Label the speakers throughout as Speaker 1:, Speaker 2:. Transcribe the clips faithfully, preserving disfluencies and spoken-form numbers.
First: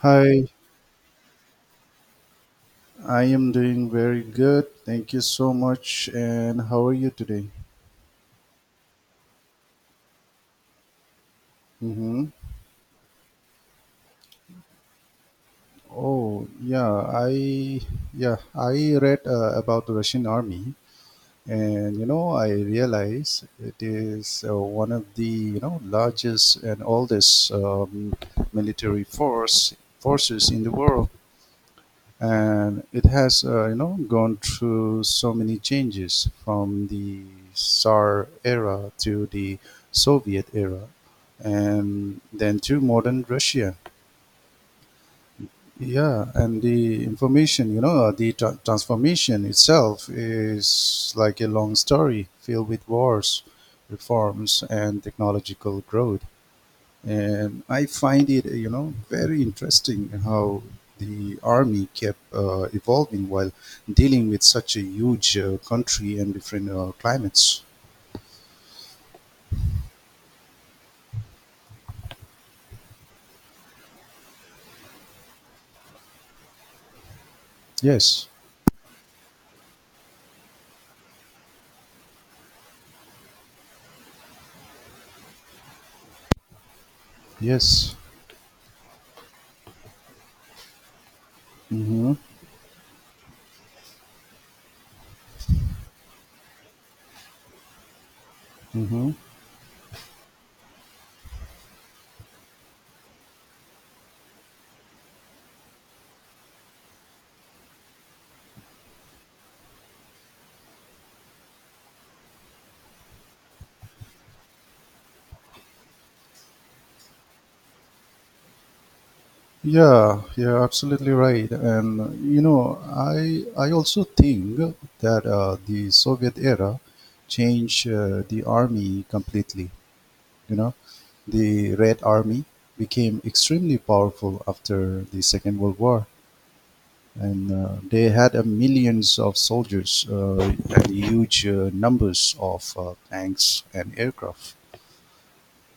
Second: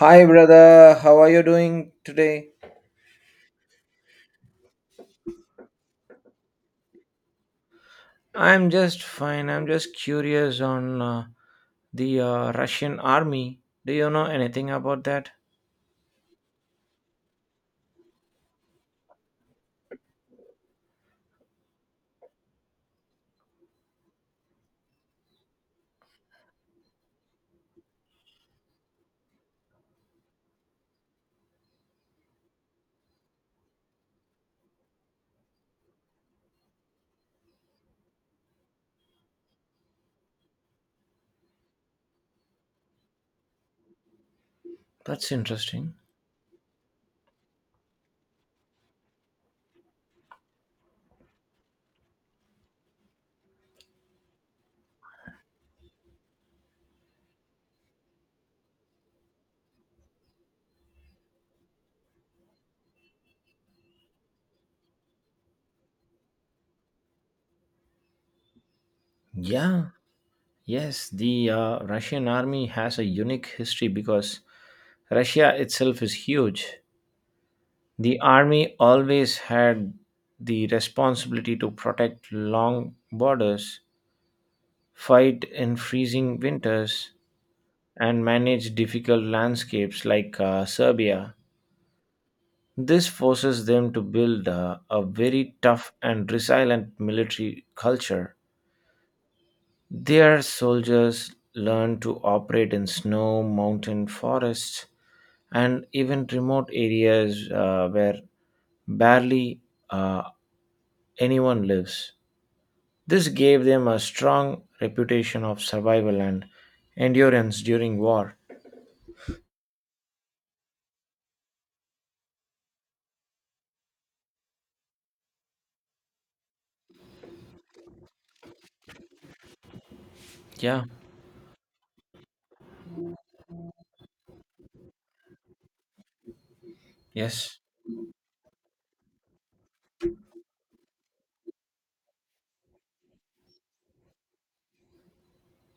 Speaker 1: Hi,
Speaker 2: Hi,
Speaker 1: brother. How are you doing today?
Speaker 2: I am doing very good. Thank you so much. And how are you today?
Speaker 1: I'm just fine. I'm just curious on uh, the
Speaker 2: Mm-hmm.
Speaker 1: uh, Russian army. Do you know anything about that?
Speaker 2: Oh, yeah, I yeah, I read uh, about the Russian army and you know, I realize it is uh, one of the, you know, largest and oldest um, military force forces in the world. And it has uh, you know gone through so many changes from the Tsar era to the Soviet era, and then to modern Russia.
Speaker 1: That's interesting.
Speaker 2: Yeah, and the information, you know, uh, the tra- transformation itself is like a long story filled with wars, reforms, and technological growth. And I find it, you know, very interesting how the army kept uh, evolving while dealing with such a huge uh, country and different uh, climates.
Speaker 1: Yeah, yes, the uh, Russian army has a unique history because Russia itself is huge. The
Speaker 2: Yes,
Speaker 1: army always had the responsibility to protect long borders, fight in freezing winters,
Speaker 2: yes.
Speaker 1: and manage difficult landscapes like uh, Serbia.
Speaker 2: Mm-hmm.
Speaker 1: This forces them to build uh, a very tough and resilient military culture.
Speaker 2: Mm-hmm.
Speaker 1: Their soldiers learn to operate in snow, mountain, forests, and even remote areas uh, where barely uh, anyone lives. This gave them a strong reputation of survival and endurance during war.
Speaker 2: Yeah, yeah, absolutely right. And uh, you know, I I also think that uh, the Soviet era changed uh, the army completely. You know,
Speaker 1: Yeah,
Speaker 2: the Red Army became extremely powerful after the Second World War. And
Speaker 1: yes.
Speaker 2: uh, they had uh, millions of soldiers uh, and huge uh, numbers of uh, tanks and aircraft.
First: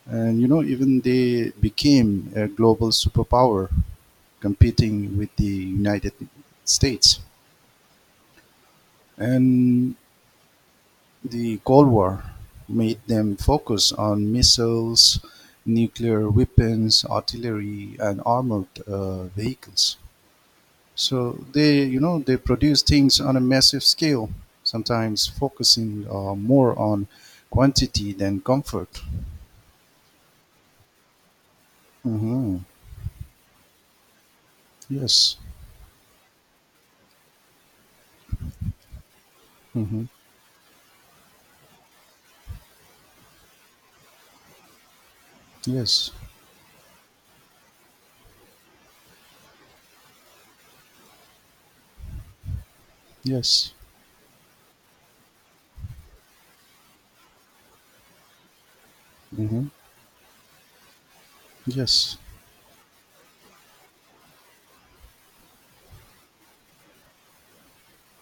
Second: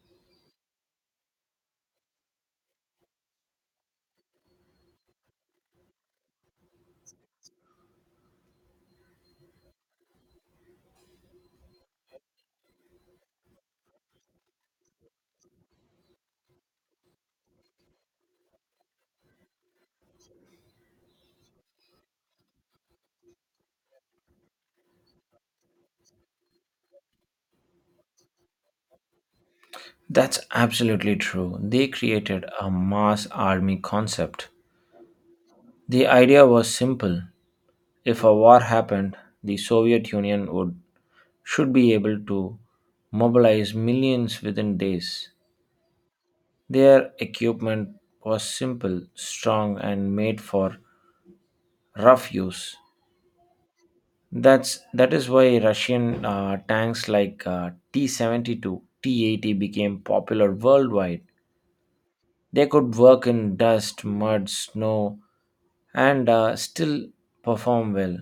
Speaker 2: And you know, even they became a global superpower, competing with the United States. And the Cold War made them focus on missiles, nuclear weapons, artillery, and armored uh, vehicles. So they, you know, they produce things on a massive scale, sometimes focusing uh, more on quantity than comfort.
Speaker 1: That's absolutely true. They created
Speaker 2: Hmm.
Speaker 1: a mass army concept.
Speaker 2: Yes.
Speaker 1: The idea was simple. If a war happened, the
Speaker 2: Hmm.
Speaker 1: Soviet Union would should be able to mobilize millions within days.
Speaker 2: Yes.
Speaker 1: Their equipment was simple, strong and made for rough use.
Speaker 2: Yes.
Speaker 1: That's that is why Russian uh, tanks like uh, T seventy-two, T eighty
Speaker 2: Hmm.
Speaker 1: became popular worldwide.
Speaker 2: Yes.
Speaker 1: They could work in dust, mud, snow, and uh, still perform well.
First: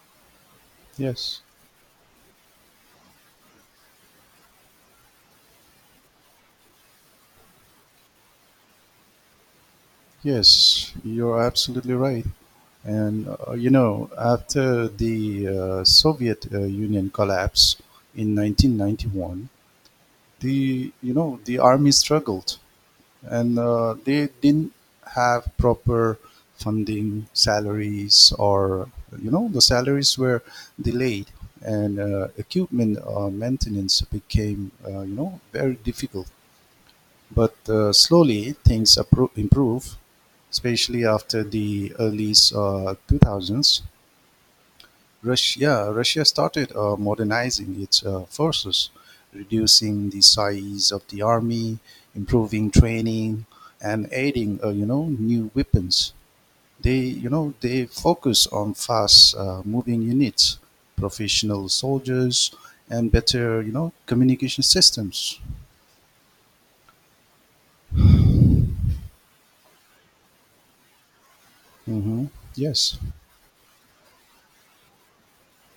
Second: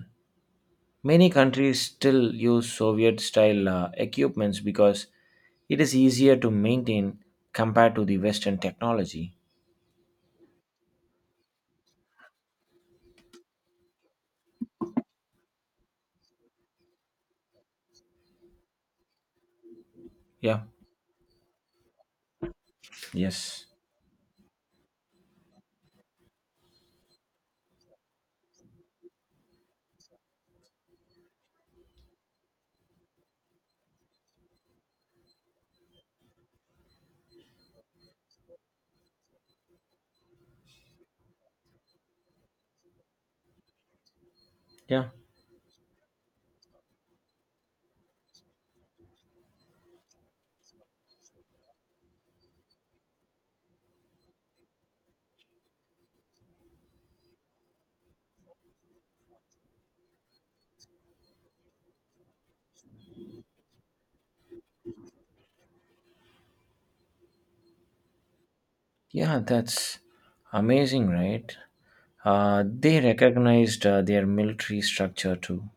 Speaker 1: Many
Speaker 2: Yes.
Speaker 1: countries still use Soviet style uh, equipments because it is easier to maintain compared to the Western technology.
Speaker 2: Yes. You're absolutely right. And uh, you know, after the uh, Soviet uh, Union collapse in nineteen ninety-one,
Speaker 1: Yeah,
Speaker 2: the you know the army struggled, and
Speaker 1: yes,
Speaker 2: uh, they didn't have proper funding salaries, or you know the salaries were delayed, and uh, equipment uh, maintenance became uh, you know very difficult, but uh, slowly things appro- improve, especially after the early uh, two thousands.
Speaker 1: yeah,
Speaker 2: Russia Russia started uh, modernizing its uh, forces, reducing the size of the army, improving training, and adding uh, you know new weapons. They you know they focus on fast uh, moving units, professional soldiers, and better you know communication systems.
Speaker 1: yeah, that's amazing, right?
Speaker 2: Hmm.
Speaker 1: Uh,
Speaker 2: Yes,
Speaker 1: they recognized uh, their military structure too,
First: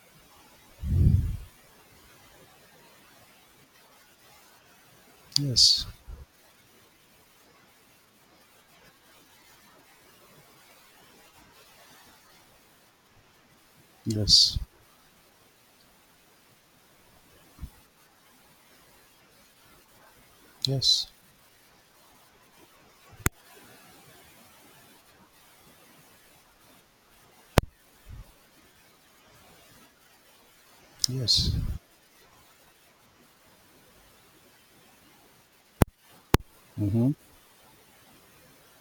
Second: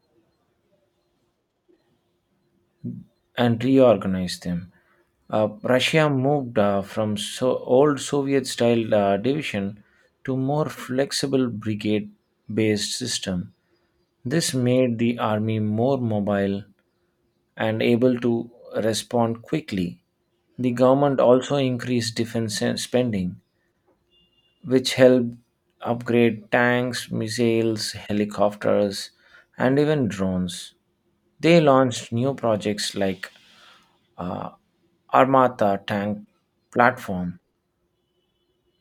Speaker 1: and reorganize them. Uh,
Speaker 2: yes,
Speaker 1: Russia moved uh, from so old Soviet style uh, division to more flexible brigade based system. This
Speaker 2: yes,
Speaker 1: made the army more mobile and able to respond quickly. The
Speaker 2: yes,
Speaker 1: government also increased defense spending, which helped upgrade tanks, missiles, helicopters, and even drones.
Speaker 2: yes.
Speaker 1: They launched new projects like uh, Armata tank
Speaker 2: Hmm.
Speaker 1: platform,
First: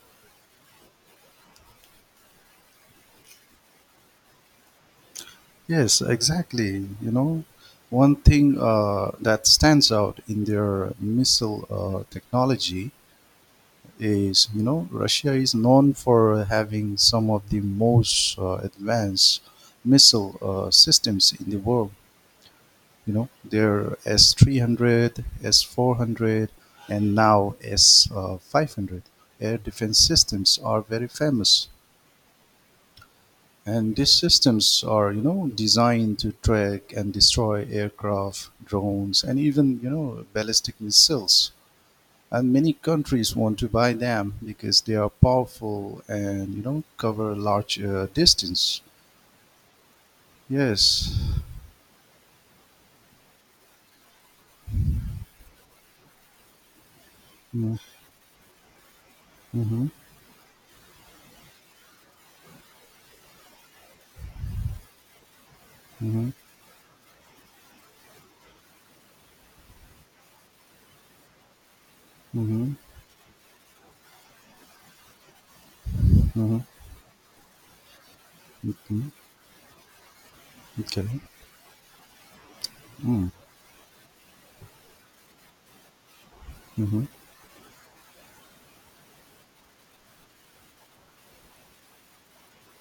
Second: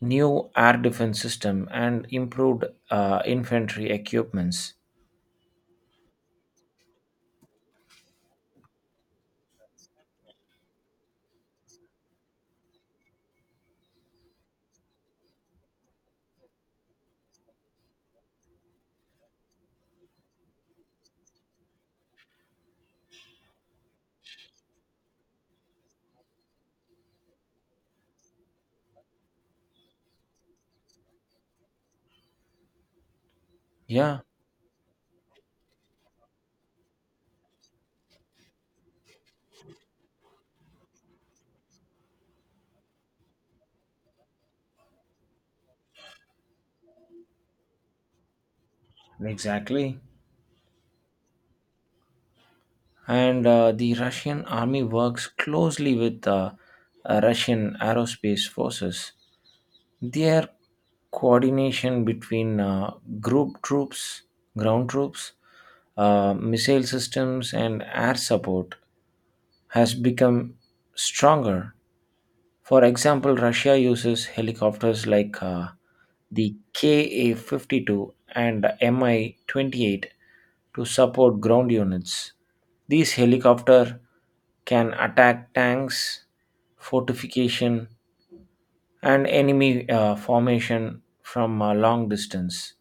Speaker 1: new air defense system, and improved uh, infantry equipments.
Speaker 2: Yes, exactly. You know, one thing uh, that stands out in their missile uh, technology is, you know, Russia is known for having some of the most uh, advanced missile uh, systems in the world. You know, their S three hundred, S four hundred, and now S five hundred air defense systems are very famous. And these
Speaker 1: Yeah,
Speaker 2: systems are, you know, designed to track and destroy aircraft, drones, and even, you know, ballistic missiles. And many countries want to buy them because they are powerful and, you know, cover large uh, distance.
Speaker 1: exactly.
Speaker 2: Yes.
Speaker 1: And uh, the Russian army works closely with uh, uh,
Speaker 2: Mm-hmm.
Speaker 1: Russian aerospace forces.
Speaker 2: Mm-hmm.
Speaker 1: Their coordination between uh, group troops, ground troops,
Speaker 2: Mm-hmm.
Speaker 1: uh, missile systems, and air support has become stronger.
Speaker 2: Mm-hmm.
Speaker 1: For example, Russia uses helicopters like uh, the Ka fifty-two and
Speaker 2: Mm-hmm.
Speaker 1: Mi twenty-eight to
Speaker 2: Okay.
Speaker 1: support ground units. These
Speaker 2: Mm-hmm.
Speaker 1: helicopters can attack tanks,
Speaker 2: Mm-hmm.
Speaker 1: fortification, and enemy uh, formation from a long distance.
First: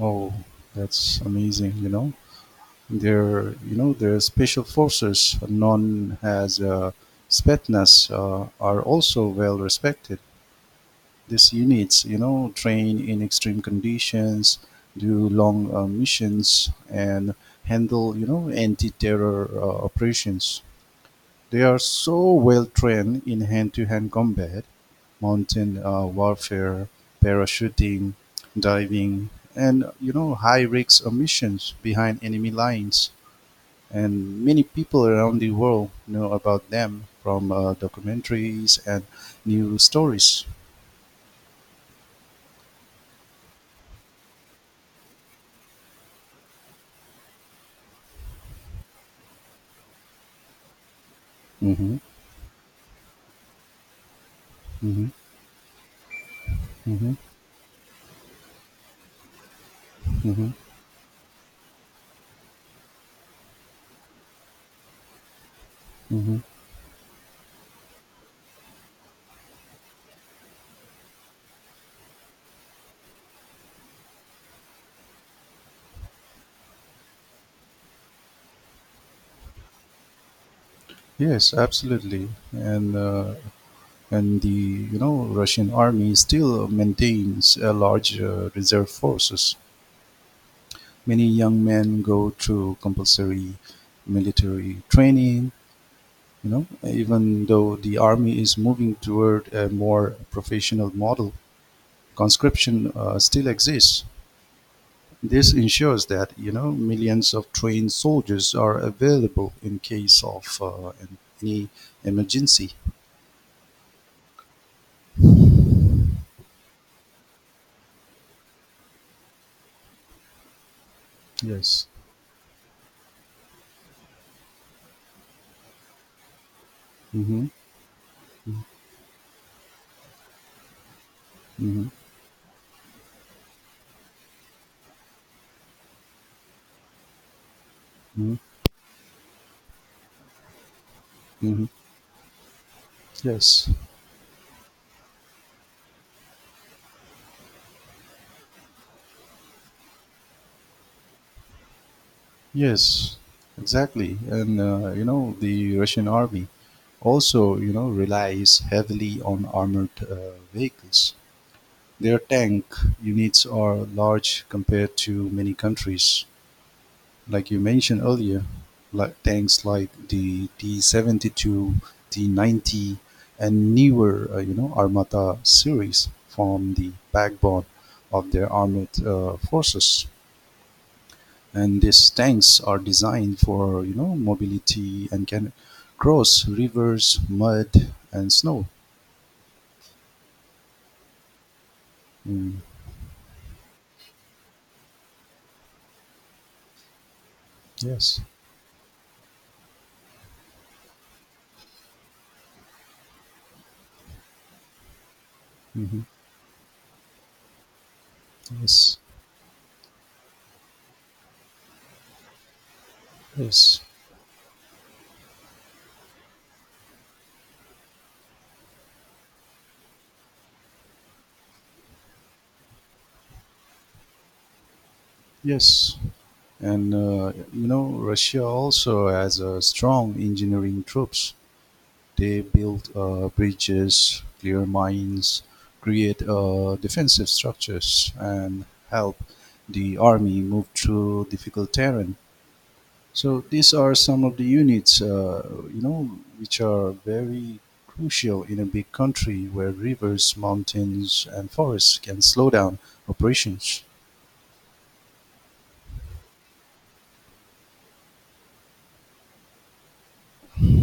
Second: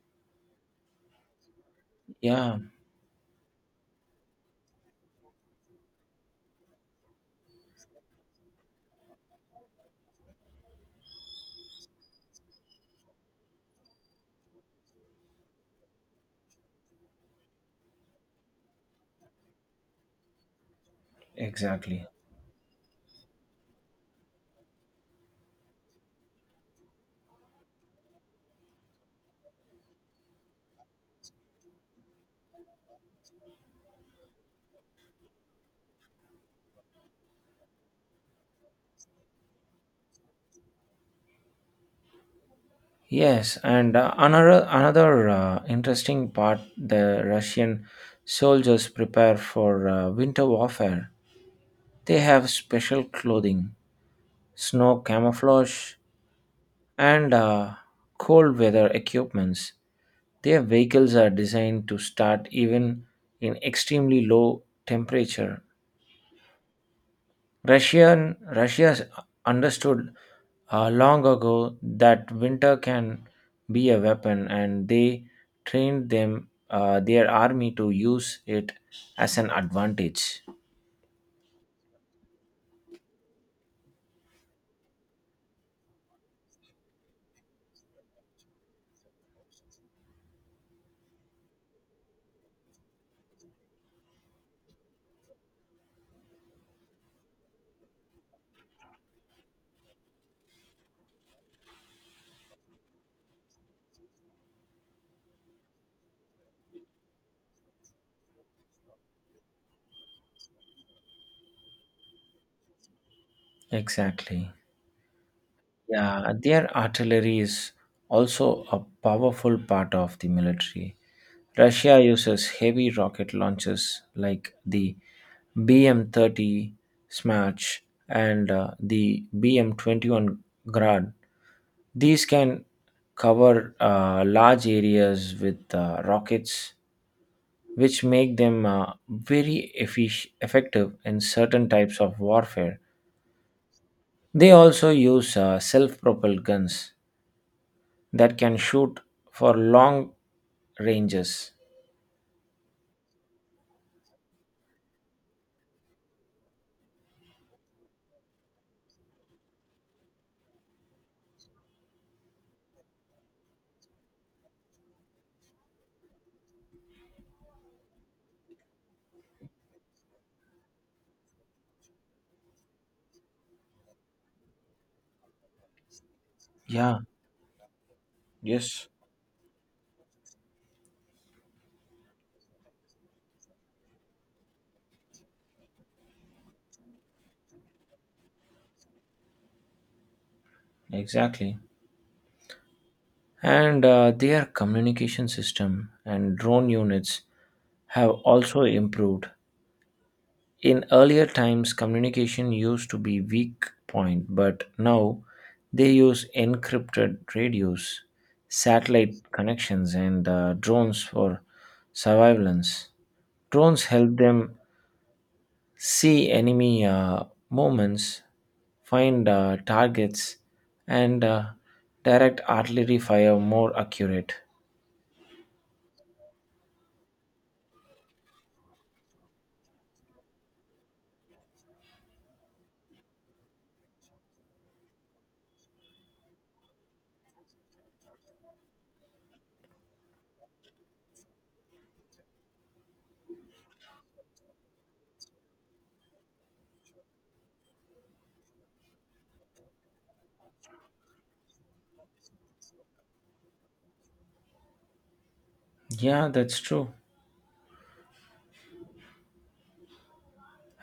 Speaker 2: Oh, that's amazing, you know.
Speaker 1: Yeah,
Speaker 2: They're, you know, the special forces, known as uh, Spetsnaz, uh, are also well respected. These units, you know, train in extreme conditions, do long uh, missions, and handle, you know, anti-terror uh, operations. They are
Speaker 1: exactly.
Speaker 2: so well trained in hand-to-hand combat, mountain uh, warfare, parachuting, diving, and you know, high-risk uh, missions behind enemy lines, and many people around the world know about them from uh, documentaries and news stories.
Speaker 1: Yes, and uh, another another uh, interesting part: the Russian soldiers prepare for uh, winter warfare.
Speaker 2: Hmm.
Speaker 1: They have special clothing, snow
Speaker 2: Hmm.
Speaker 1: camouflage,
Speaker 2: Hmm.
Speaker 1: and uh, cold weather equipments.
Speaker 2: Hmm.
Speaker 1: Their vehicles are designed to start even in extremely low temperature.
Speaker 2: Hmm.
Speaker 1: Russian Russia understood uh, long ago that winter can be a weapon, and they trained them uh, their army to use it as an advantage.
Speaker 2: Yes, absolutely, and uh, and the you know Russian army still maintains a large uh, reserve forces. Many young men go through compulsory military training. You know, even though the army is moving toward a more professional model, conscription uh, still exists. This ensures that you know millions of trained soldiers are available in case of uh, an- any emergency.
Speaker 1: Exactly. Yeah, their artillery is also a powerful part of the military.
Speaker 2: Yes.
Speaker 1: Russia uses heavy rocket launchers like the B M thirty
Speaker 2: Mm-hmm.
Speaker 1: Smash and uh, the B M twenty-one Grad.
Speaker 2: Mm-hmm.
Speaker 1: These can cover uh, large areas with uh, rockets, which
Speaker 2: Mm-hmm.
Speaker 1: make them uh, very effic- effective in
Speaker 2: Mm-hmm.
Speaker 1: certain types of warfare.
Speaker 2: Yes.
Speaker 1: They also use uh, self propelled guns that can shoot for long ranges.
Speaker 2: Yes. Exactly. And uh, you know the Russian army also you know relies heavily on armored uh, vehicles. Their tank units are large compared to many countries, like you mentioned earlier, like tanks like the T seventy-two, T ninety, and newer, uh, you know, Armata series form the
Speaker 1: Yeah,
Speaker 2: backbone of their
Speaker 1: yes,
Speaker 2: armored uh, forces. And these tanks are designed for, you know, mobility and can cross rivers, mud, and snow.
Speaker 1: exactly.
Speaker 2: Mm.
Speaker 1: And uh, their communication system and drone units have
Speaker 2: Yes.
Speaker 1: also improved. In earlier times, communication used to be weak point, but now they
Speaker 2: Hmm.
Speaker 1: use encrypted radios,
Speaker 2: Yes.
Speaker 1: satellite connections, and uh, drones for surveillance.
Speaker 2: Yes.
Speaker 1: Drones help them see enemy uh, movements, find uh, targets, and uh, direct artillery fire more accurate.
Speaker 2: Yes. And, uh, you know, Russia also has a strong engineering troops. They build uh, bridges, clear mines, create uh, defensive structures, and help the army move through difficult terrain. So these are some of the units, uh, you know, which are very crucial in a big country where rivers, mountains, and forests can slow down operations.
Speaker 1: Yeah, that's true.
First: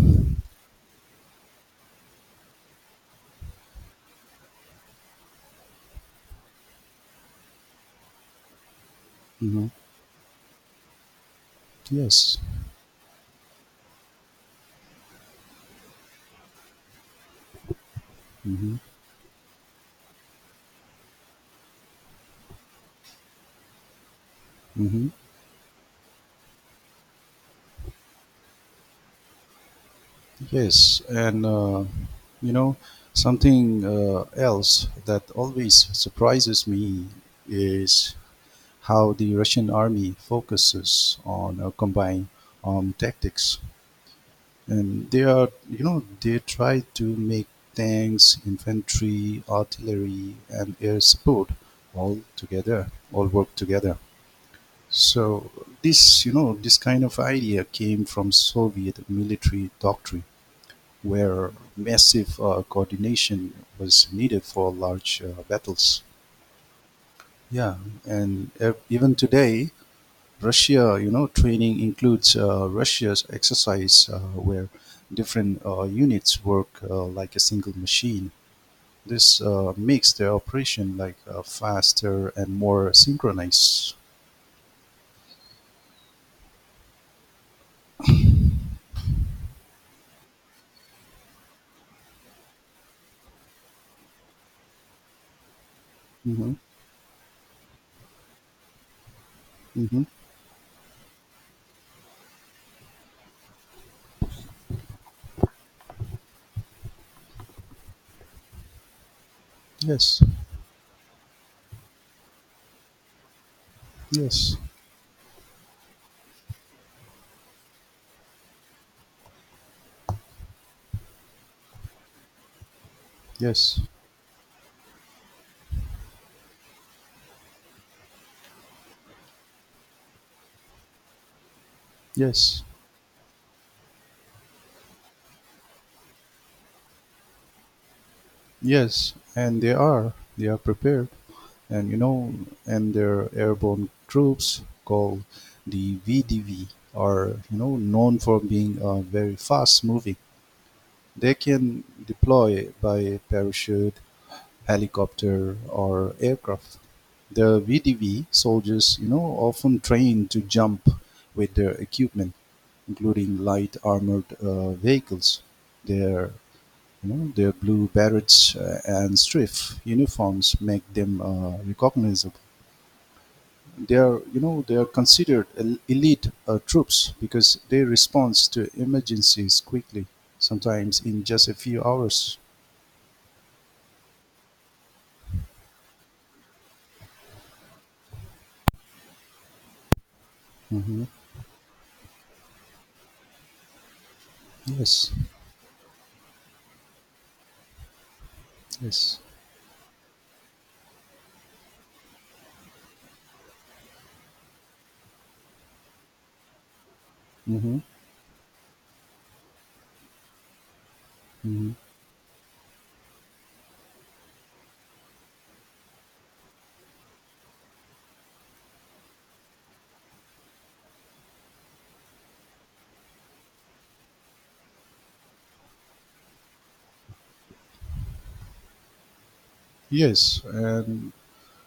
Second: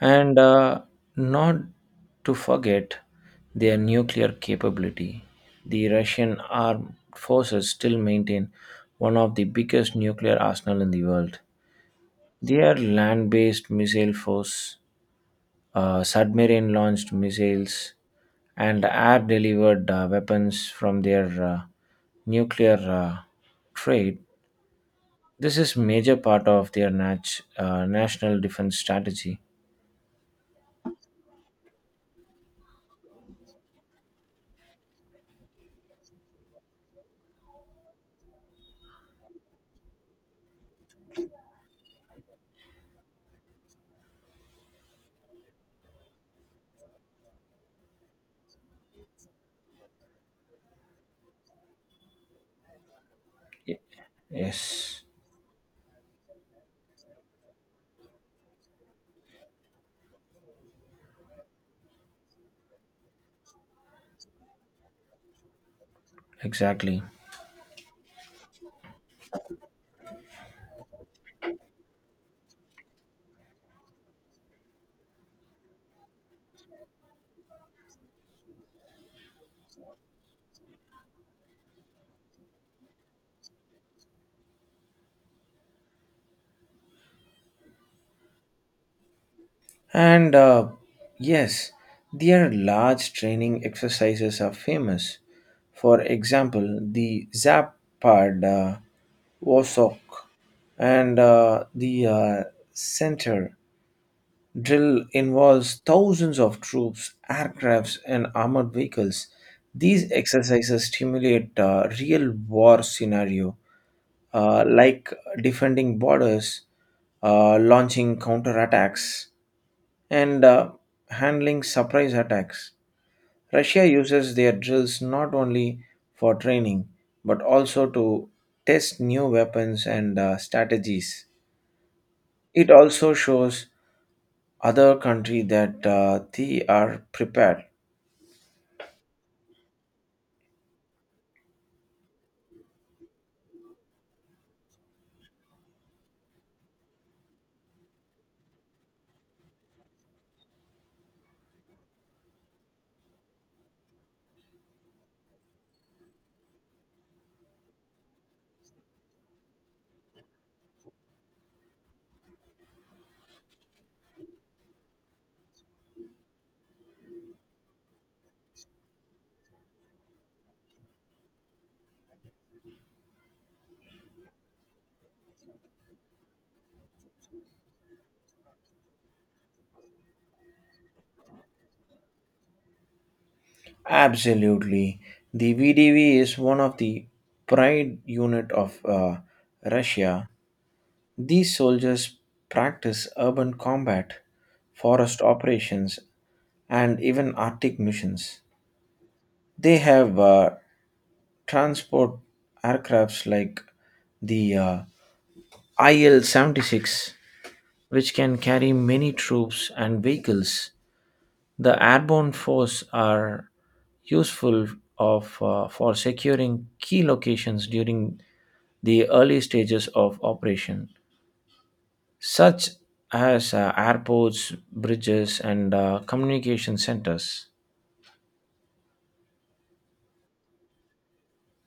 Speaker 1: And uh, not to forget their nuclear capability. The Russian armed forces still maintain one of the
Speaker 2: Hmm.
Speaker 1: biggest nuclear arsenal in the world.
Speaker 2: Yes.
Speaker 1: Their land based missile force, uh, submarine launched missiles,
Speaker 2: Hmm.
Speaker 1: and air delivered uh, weapons from their uh, nuclear uh, trade.
Speaker 2: Hmm.
Speaker 1: This is major part of their nat- uh, national defense strategy.
Speaker 2: Yes, and uh, you know, something uh, else that always surprises me is how the Russian army focuses on uh, combined armed tactics. And they are, you know, they try to make tanks, infantry, artillery, and air support all together, all work together.
Speaker 1: Yes,
Speaker 2: So this, you know, this kind of idea came from Soviet military doctrine where massive uh, coordination was needed for large uh, battles.
Speaker 1: exactly.
Speaker 2: Yeah, and uh, even today, Russia, you know, training includes uh, Russia's exercise uh, where different uh, units work uh, like a single machine. This uh, makes the operation like uh, faster and more synchronized.
Speaker 1: And uh, yes, their large training exercises are famous. For
Speaker 2: Hmm.
Speaker 1: example, the Zapad, uh, Wosok,
Speaker 2: Hmm.
Speaker 1: and uh, the uh, Center drill involves thousands of troops, aircrafts, and armored vehicles. These
Speaker 2: Yes,
Speaker 1: exercises stimulate uh, real war scenario,
Speaker 2: yes,
Speaker 1: uh, like defending borders, uh, launching counterattacks, and uh, handling surprise attacks.
Speaker 2: yes,
Speaker 1: Russia uses their drills not only for training but also to test new weapons and uh, strategies.
Speaker 2: yes,
Speaker 1: It also shows other country that uh, they are prepared.
Speaker 2: yes, and they are they are prepared. and you know, and their airborne troops called the V D V are you know known for being uh, very fast moving. They can deploy by parachute, helicopter, or aircraft. The V D V soldiers, you know, often train to jump with their equipment, including light armored uh, vehicles. Their you know, their blue barrets uh, and strife uniforms make them uh, recognizable. They are you know they are considered el- elite uh, troops because they respond to emergencies quickly, sometimes in just a few hours.
Speaker 1: Absolutely, the V D V is one of the pride unit of uh, Russia.
Speaker 2: Hmm.
Speaker 1: These soldiers practice urban combat,
Speaker 2: Yes.
Speaker 1: forest operations, and even Arctic missions.
Speaker 2: Yes.
Speaker 1: They have uh, transport aircrafts like the uh, I L seventy-six,
Speaker 2: Hmm.
Speaker 1: which can carry many troops and vehicles. The
Speaker 2: Hmm.
Speaker 1: airborne force are useful of uh, for securing key locations during the early stages of operation, such as uh, airports, bridges, and uh, communication centers.
Speaker 2: Yes, and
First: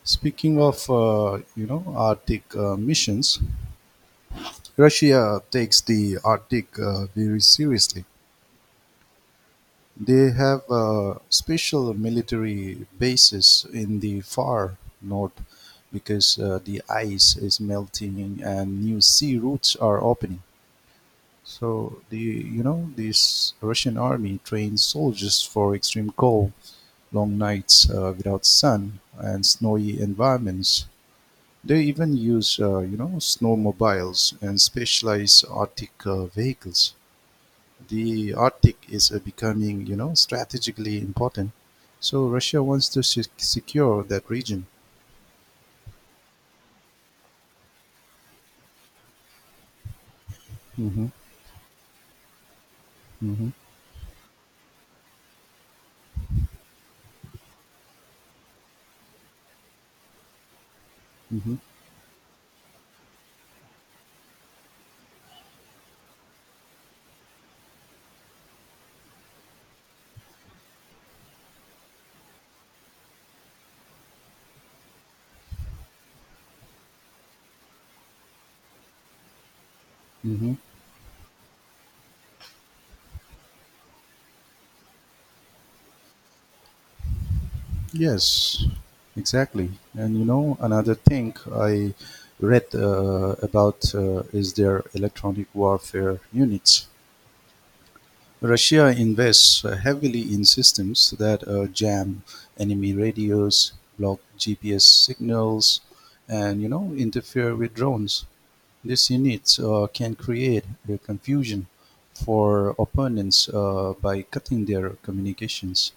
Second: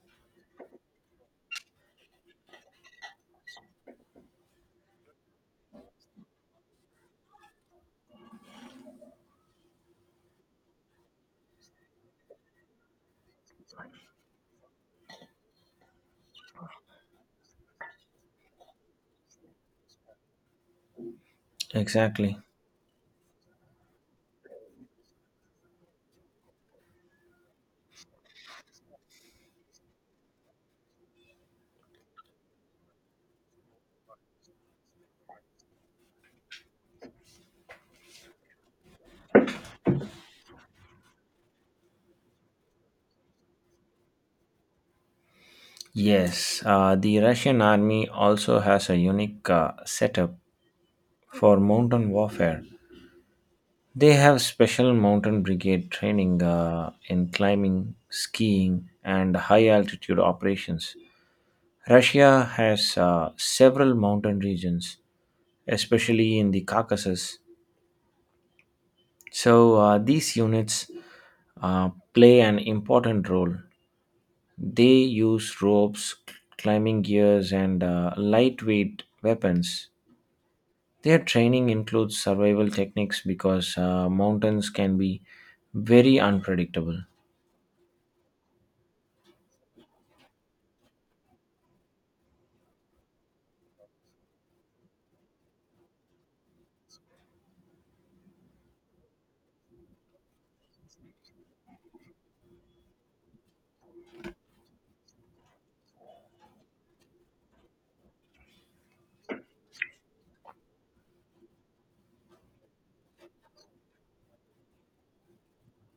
Speaker 2: speaking of uh, you know arctic uh, missions, russia takes the arctic uh, very seriously. They have uh, special military bases in the far north because uh, the ice is melting and new sea routes are opening. So the
Speaker 1: Exactly.
Speaker 2: you know this Russian army trains soldiers for extreme cold, long nights uh, without sun, and snowy environments. They even use uh, you know snowmobiles and specialized Arctic uh, vehicles. The Arctic is uh, becoming, you know, strategically important. So Russia wants to se- secure that region.
Speaker 1: Yes, uh, the Russian army also has a unique uh, setup
Speaker 2: Hmm.
Speaker 1: for mountain warfare.
Speaker 2: Hmm.
Speaker 1: They have special mountain brigade training uh, in climbing, skiing, and high altitude operations.
Speaker 2: Hmm.
Speaker 1: Russia has uh, several mountain regions, especially in the Caucasus. So uh, these units uh, play an important role. They use ropes, climbing gears, and uh, lightweight weapons.
Speaker 2: Hmm.
Speaker 1: Their training includes survival techniques because uh, mountains can be very unpredictable.
Speaker 2: Yes, exactly. And you know, another thing I read uh, about uh, is their electronic warfare units. Russia invests uh, heavily in systems that uh, jam enemy radios, block G P S signals, and you know interfere with drones. These units uh, can create uh, confusion for opponents uh, by cutting their communications.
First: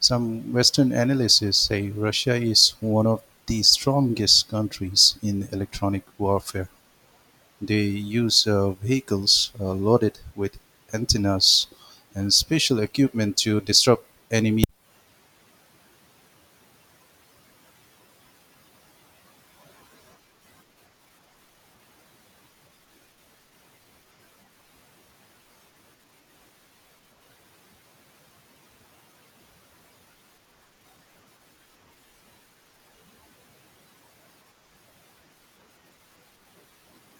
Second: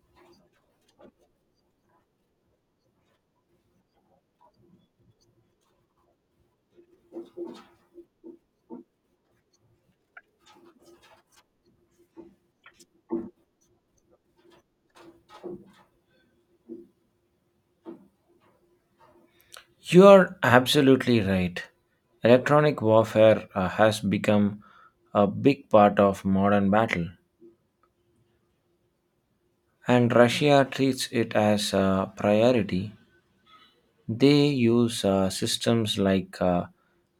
Speaker 2: Some Western analysts say Russia is one of the strongest countries in electronic warfare. They use uh, vehicles uh, loaded with antennas and special equipment to disrupt enemy.
Speaker 1: You are absolutely right. Electronic warfare uh, has become a big part of modern battle, and Russia treats it as a priority. They use uh, systems like uh,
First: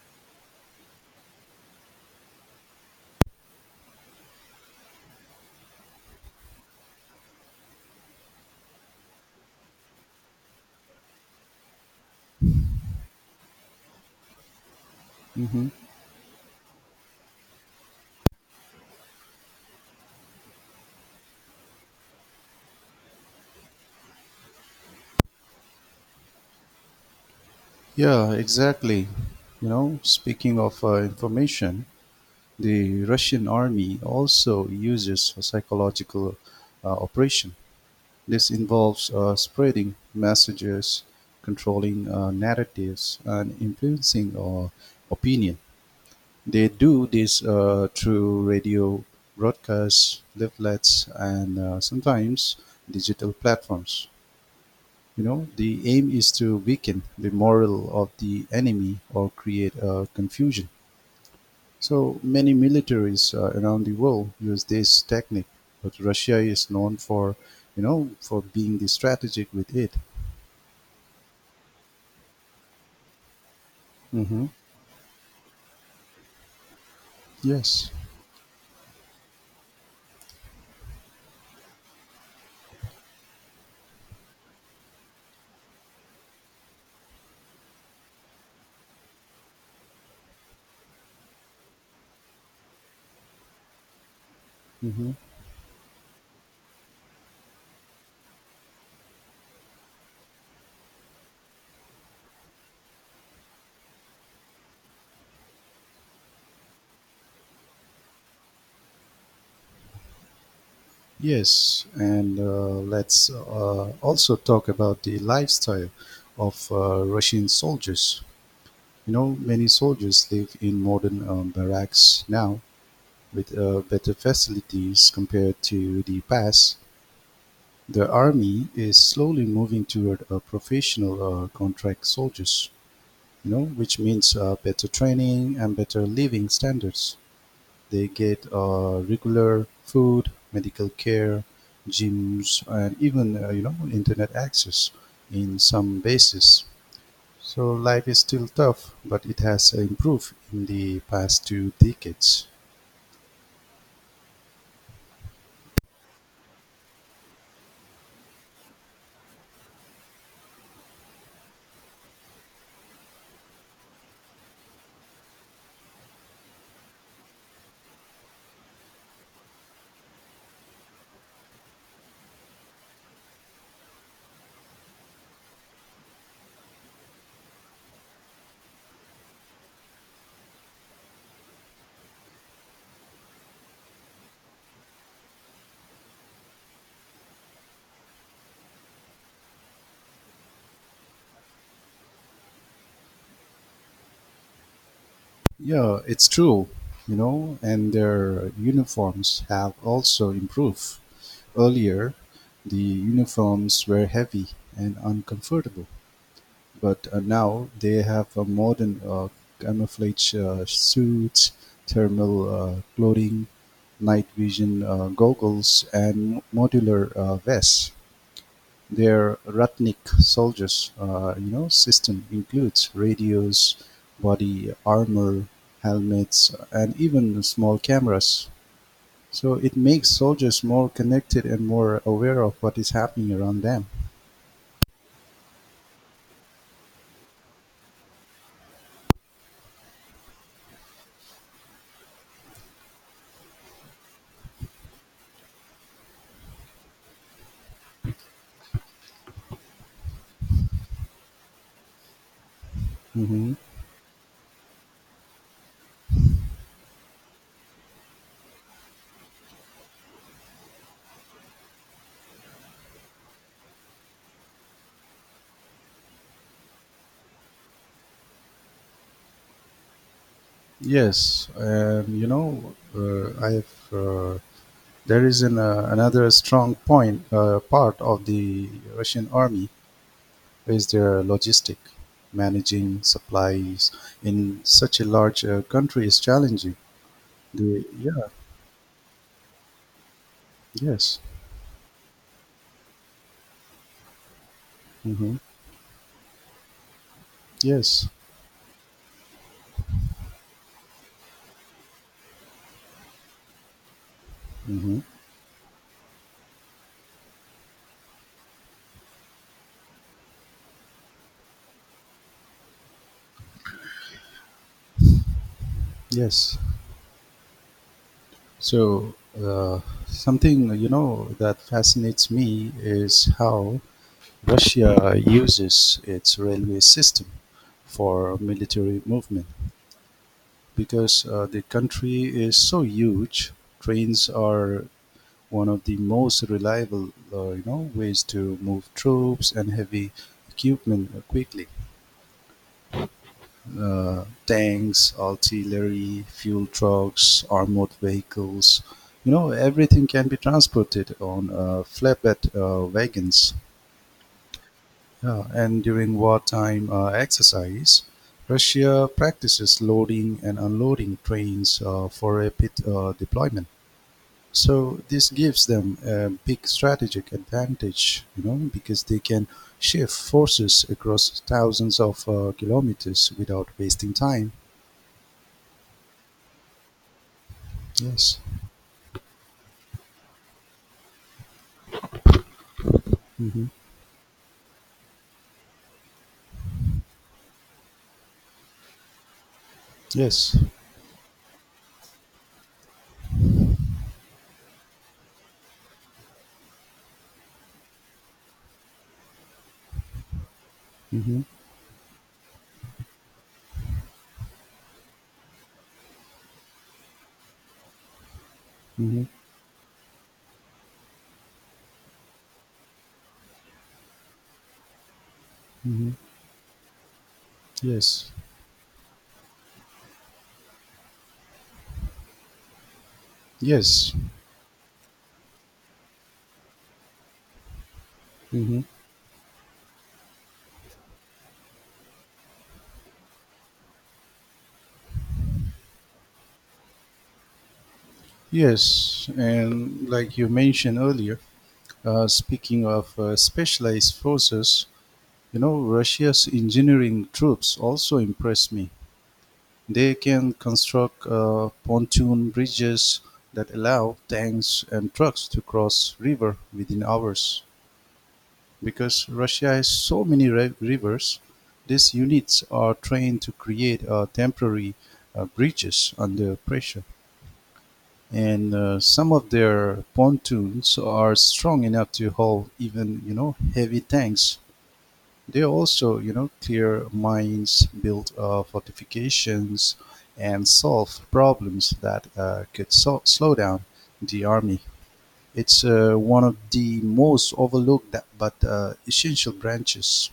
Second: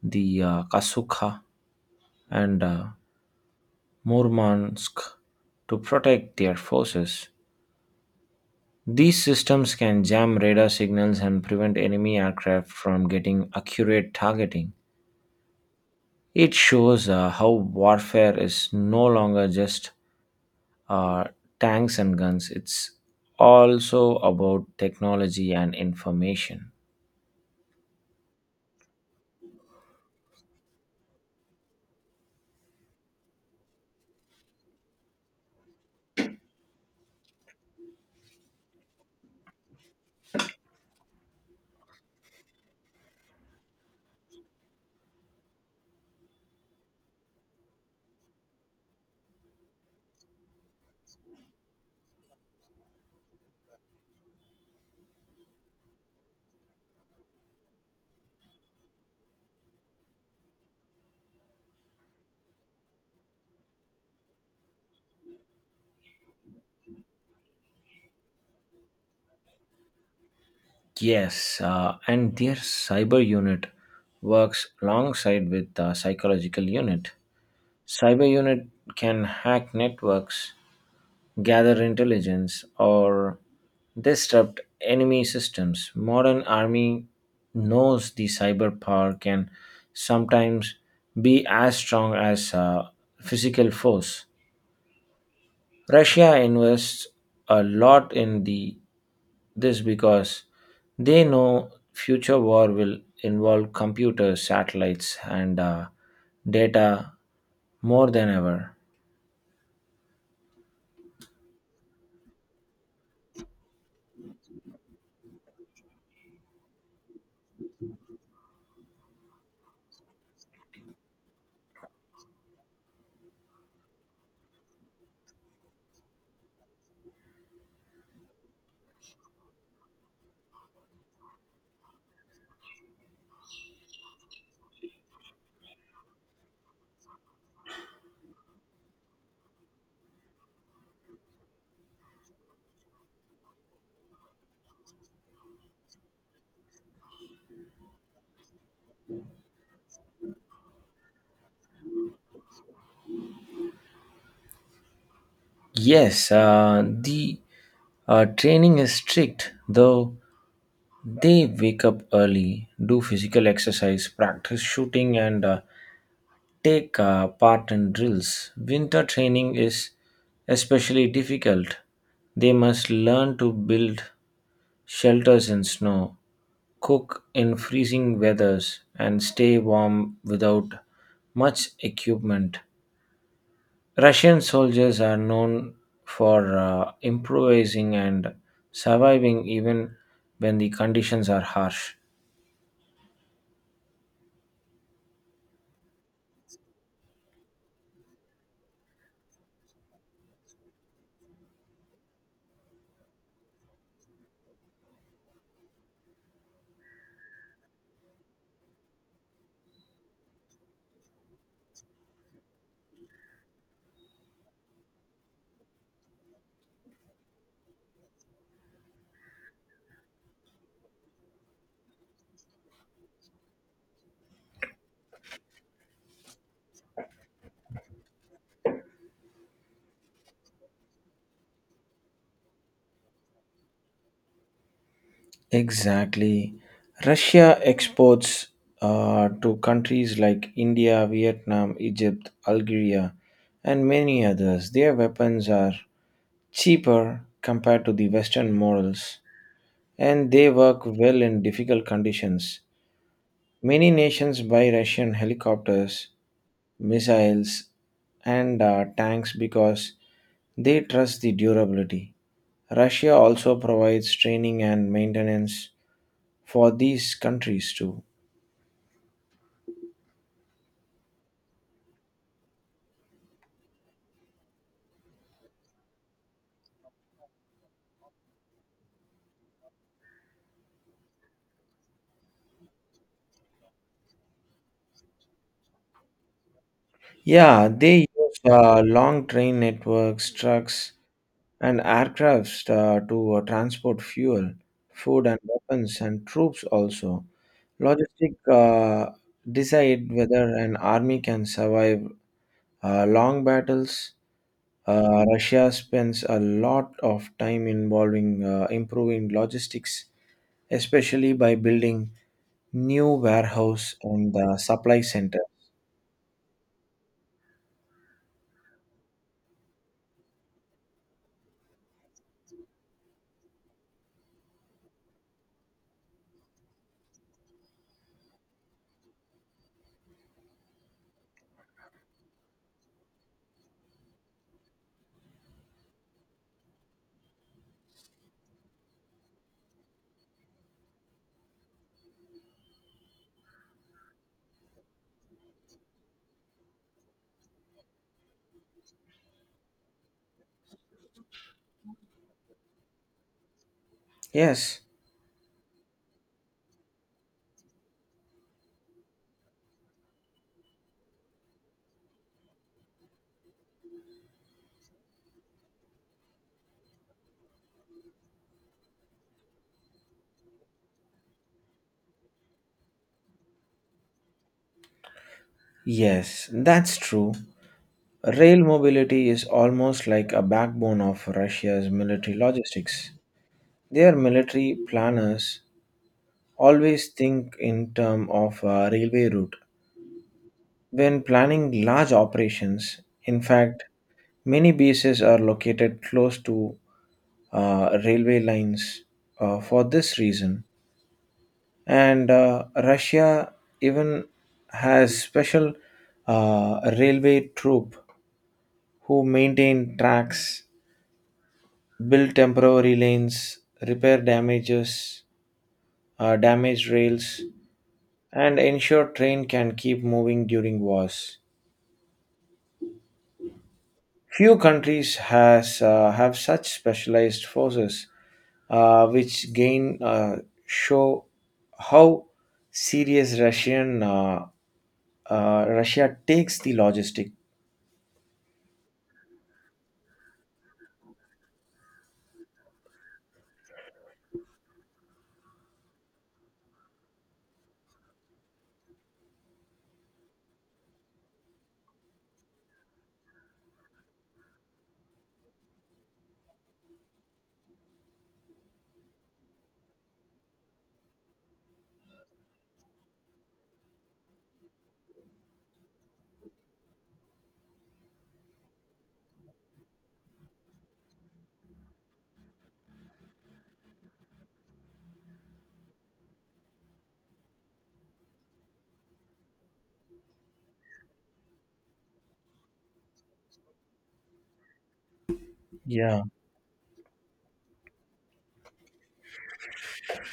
Speaker 1: the uh, Kasukha and uh, Murmansk to protect their forces. These systems can jam radar signals and prevent enemy aircraft from getting accurate targeting.
Speaker 2: Mhm.
Speaker 1: It shows uh, how warfare is no longer just uh, tanks and guns, it's also about technology and information.
Speaker 2: Yeah, exactly. You know, speaking of uh, information, the Russian Army also uses a psychological uh, operation. This involves uh, spreading messages, controlling uh, narratives, and influencing uh, opinion. They do this uh, through radio broadcasts, leaflets, and uh, sometimes digital platforms. You know, the aim is to weaken the morale of the enemy or create uh, confusion. So many militaries uh, around the world use this technique, but Russia is known for, you know, for being the strategic with it.
Speaker 1: Yes, uh, and their cyber unit
Speaker 2: Hmm.
Speaker 1: works alongside with the psychological unit.
Speaker 2: Yes.
Speaker 1: Cyber unit can hack networks, gather intelligence, or disrupt enemy systems. Modern army knows the cyber power can sometimes be as strong as uh, physical force.
Speaker 2: Hmm.
Speaker 1: Russia invests a lot in the this because they know future war will involve computers, satellites, and uh, data more than ever.
Speaker 2: Yes, and uh, let's uh, also talk about the lifestyle of uh, Russian soldiers. You know, many soldiers live in modern um, barracks now with uh, better facilities compared to the past. The army is slowly moving toward a professional uh, contract soldiers, you know, which means uh, better training and better living standards. They get uh, regular food, medical care, gyms, and even uh, you know internet access in some bases. So life is still tough, but it has improved in the past two decades.
Speaker 1: Yes, uh, the uh, training is strict, though. They wake up early, do physical exercise, practice shooting, and uh, take uh, part in drills. Winter training is especially difficult. They must learn to build shelters in snow, cook in freezing weathers, and stay warm without much equipment. Russian soldiers are known for uh, improvising and surviving even when the conditions are harsh.
Speaker 2: Yeah, it's true, you know, and their uniforms have also improved. Earlier, the uniforms were heavy and uncomfortable, but uh, now they have uh, modern uh, camouflage uh, suits, thermal uh, clothing, night vision uh, goggles, and modular uh, vests. Their Ratnik soldiers, uh, you know, system includes radios, body armor, helmets, and even small cameras. So it makes soldiers more connected and more aware of what is happening around them.
Speaker 1: Exactly. Russia exports uh, to countries like India, Vietnam, Egypt, Algeria, and many others. Their weapons are cheaper compared to the Western models, and they work well in difficult conditions.
Speaker 2: Hmm.
Speaker 1: Many nations buy Russian helicopters, missiles, and uh, tanks because they trust the durability. Russia also provides training and maintenance for these countries too.
Speaker 2: Yes, and you know, uh, I've uh, there is an, uh, another strong point uh, part of the Russian army is their logistic. Managing supplies in such a large uh, country is challenging.
Speaker 1: Yeah,
Speaker 2: The,
Speaker 1: they
Speaker 2: yeah,
Speaker 1: use uh, long train networks, trucks,
Speaker 2: yes.
Speaker 1: and aircrafts uh, to uh, transport fuel, food,
Speaker 2: Hmm.
Speaker 1: and weapons, and troops also.
Speaker 2: Yes.
Speaker 1: Logistic uh, decide whether an army can survive Uh, long battles.
Speaker 2: Hmm.
Speaker 1: Uh, Russia spends a lot of time involving uh, improving logistics, especially by building new warehouse and the supply center.
Speaker 2: Yes. So, uh, something you know that fascinates me is how Russia uses its railway system for military movement because uh, the country is so huge. Trains are one of the most reliable, uh, you know, ways to move troops and heavy equipment quickly. uh, tanks, artillery, fuel trucks, armored vehicles. You know, everything can be transported on uh, flatbed uh, wagons.
Speaker 1: Yes,
Speaker 2: Yeah, and during wartime uh, exercise, Russia practices loading and unloading trains uh, for rapid uh, deployment. So this gives them a big strategic advantage, you know, because they can shift forces across thousands of uh, kilometers without wasting time.
Speaker 1: yes, that's true.
Speaker 2: Yes.
Speaker 1: Rail mobility is almost like a backbone of Russia's military logistics.
Speaker 2: Mhm.
Speaker 1: Their military planners always think in terms of a railway route
Speaker 2: Yes.
Speaker 1: when planning large operations. In fact, many bases are located close to uh, railway lines uh, for this reason.
Speaker 2: Mhm.
Speaker 1: And uh, Russia even has special uh, railway troop who
Speaker 2: Mhm.
Speaker 1: maintain tracks, build temporary lanes, repair damages,
Speaker 2: Mhm.
Speaker 1: uh, damaged rails,
Speaker 2: Yes.
Speaker 1: and ensure train can keep moving during wars.
Speaker 2: Yes.
Speaker 1: Few countries has uh, have such specialized forces,
Speaker 2: Mhm.
Speaker 1: uh, which gain uh, show how serious Russian uh, uh, Russia takes the logistic.
Speaker 2: Yes. And like you mentioned earlier, uh, speaking of uh, specialized forces, you know, Russia's engineering troops also impress me. They can construct uh, pontoon bridges that allow tanks and trucks to cross river within hours. Because Russia has so many ri- rivers, these units are trained to create uh, temporary uh, breaches under pressure. And uh, some of their pontoons are strong enough to hold even, you know, heavy tanks. They also, you know, clear mines, build uh, fortifications, and solve problems that uh, could so- slow down the army. It's uh,
Speaker 1: Yeah.
Speaker 2: one of the most overlooked but uh, essential branches.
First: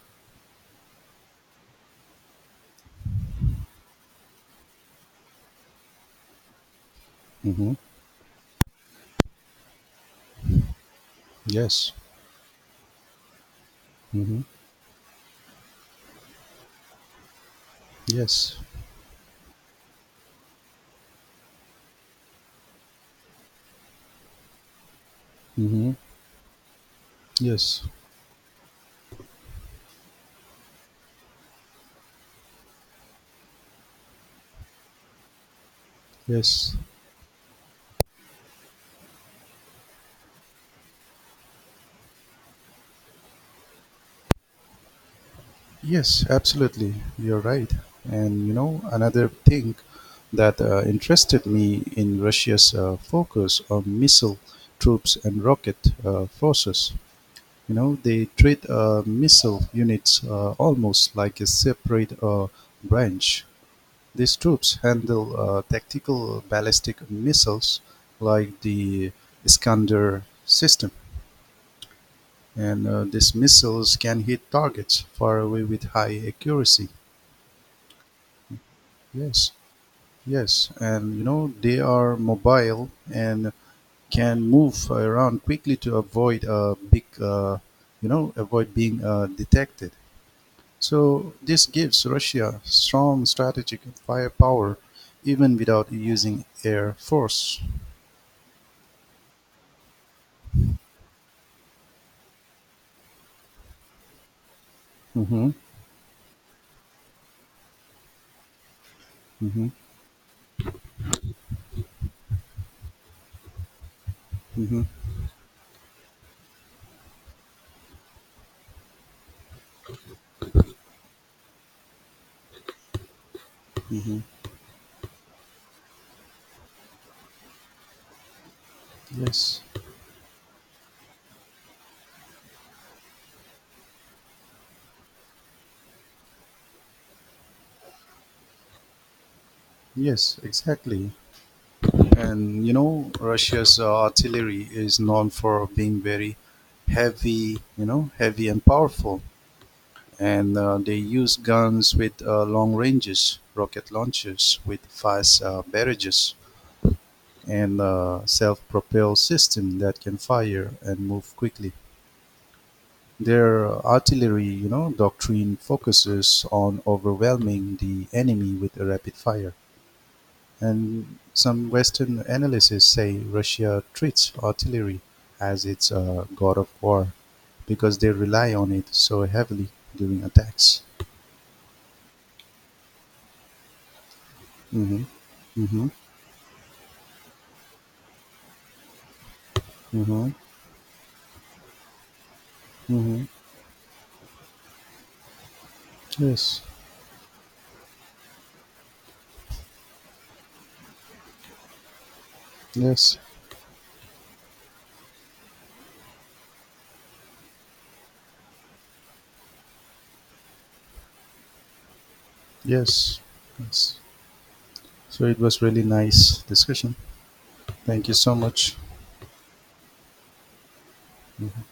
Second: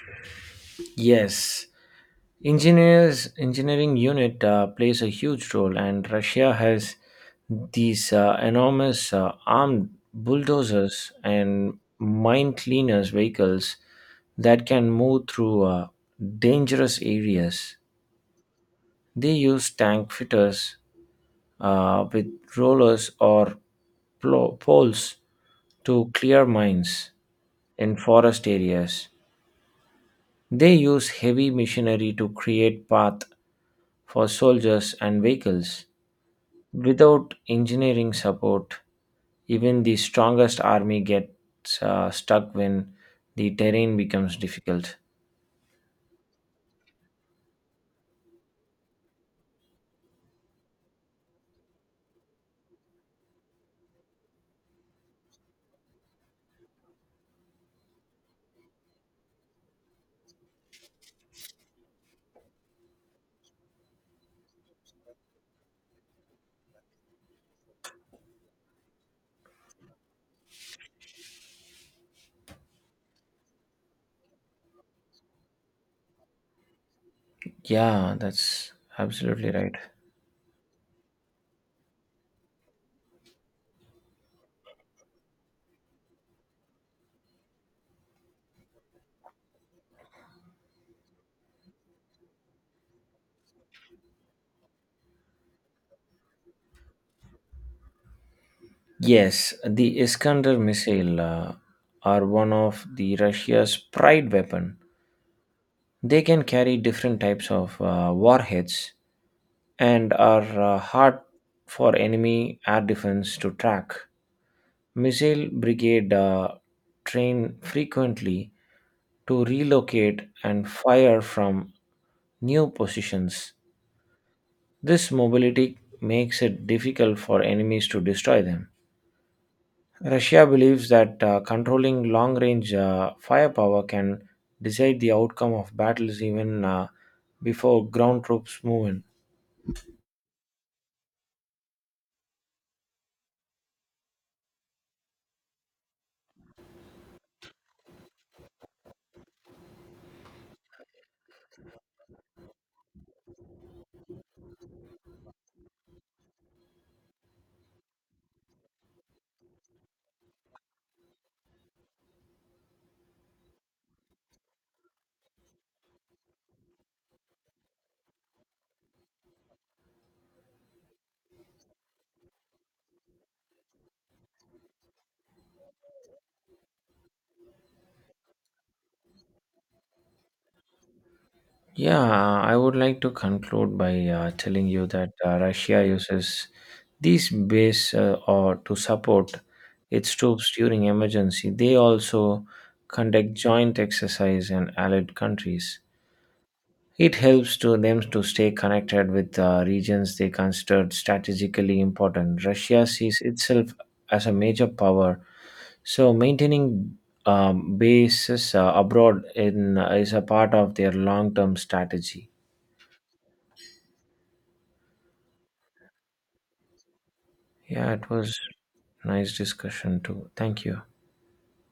Speaker 1: Yes, engineers engineering unit uh, plays a huge role, and Russia has
Speaker 2: Mm-hmm.
Speaker 1: these uh, enormous uh, armed bulldozers and
Speaker 2: Yes.
Speaker 1: mine cleaners vehicles
Speaker 2: Mm-hmm.
Speaker 1: that can move through uh, dangerous areas.
Speaker 2: Yes.
Speaker 1: They use tank fitters uh, with rollers or plo- poles
Speaker 2: Mm-hmm.
Speaker 1: to clear mines
Speaker 2: Yes.
Speaker 1: in forest areas. They use heavy machinery to create path for soldiers and vehicles.
Speaker 2: Yes.
Speaker 1: Without engineering support, even the strongest army gets uh, stuck when the terrain becomes difficult.
Speaker 2: Yes. Absolutely. You're right. And you know, another thing that uh, interested me in Russia's uh, focus on missile troops and rocket uh, forces. You know, they treat uh, missile units uh, almost like a separate uh, branch. These troops handle uh, tactical ballistic missiles like the Iskander system. And uh, these missiles can hit targets far away with high accuracy.
Speaker 1: Yeah, that's absolutely
Speaker 2: Yes,
Speaker 1: right.
Speaker 2: yes. And you know, they are mobile and can move around quickly to avoid a big, uh, you know, avoid being uh, detected. So this gives Russia strong strategic firepower even without using air force.
Speaker 1: Yes, the Iskander missile uh, are one of the Russia's pride weapon.
Speaker 2: Mm-hmm.
Speaker 1: They can carry different types of uh, warheads
Speaker 2: Mm-hmm.
Speaker 1: and are uh, hard for enemy air defense to track.
Speaker 2: Mm-hmm.
Speaker 1: Missile brigade uh, train frequently to relocate and fire from new positions.
Speaker 2: Mm-hmm.
Speaker 1: This mobility makes it difficult for enemies to destroy them.
Speaker 2: Yes.
Speaker 1: Russia believes that uh, controlling long range uh, firepower can decide the outcome of battles even uh, before ground troops move in.
Speaker 2: Yes, exactly. And you know, Russia's uh, artillery is known for being very heavy, you know, heavy and powerful. And uh, they use guns with uh, long ranges, rocket launchers with fast uh, barrages, and uh, self-propelled system that can fire and move quickly. Their artillery, you know, doctrine focuses on overwhelming the enemy with a rapid fire. And some Western analysts say Russia treats artillery as its uh, god of war because they rely on it so heavily during attacks.
Speaker 1: Yeah, I would like to conclude by uh, telling you
Speaker 2: Mm-hmm.
Speaker 1: that uh, Russia
Speaker 2: Mm-hmm.
Speaker 1: uses these base uh, or to support its
Speaker 2: Mm-hmm.
Speaker 1: troops during emergency. They also
Speaker 2: Mm-hmm.
Speaker 1: conduct joint exercise in allied countries.
Speaker 2: Yes.
Speaker 1: It helps to them to stay connected with uh, regions they considered strategically important. Russia
Speaker 2: Yes.
Speaker 1: sees itself as a major power, so maintaining um, bases uh, abroad in uh, is a part of their long-term strategy.
Speaker 2: Yes. Yes. So it was really nice discussion.
Speaker 1: Yeah,
Speaker 2: Thank
Speaker 1: it
Speaker 2: you so
Speaker 1: was
Speaker 2: much.
Speaker 1: nice discussion too. Thank you.
Speaker 2: Mhm.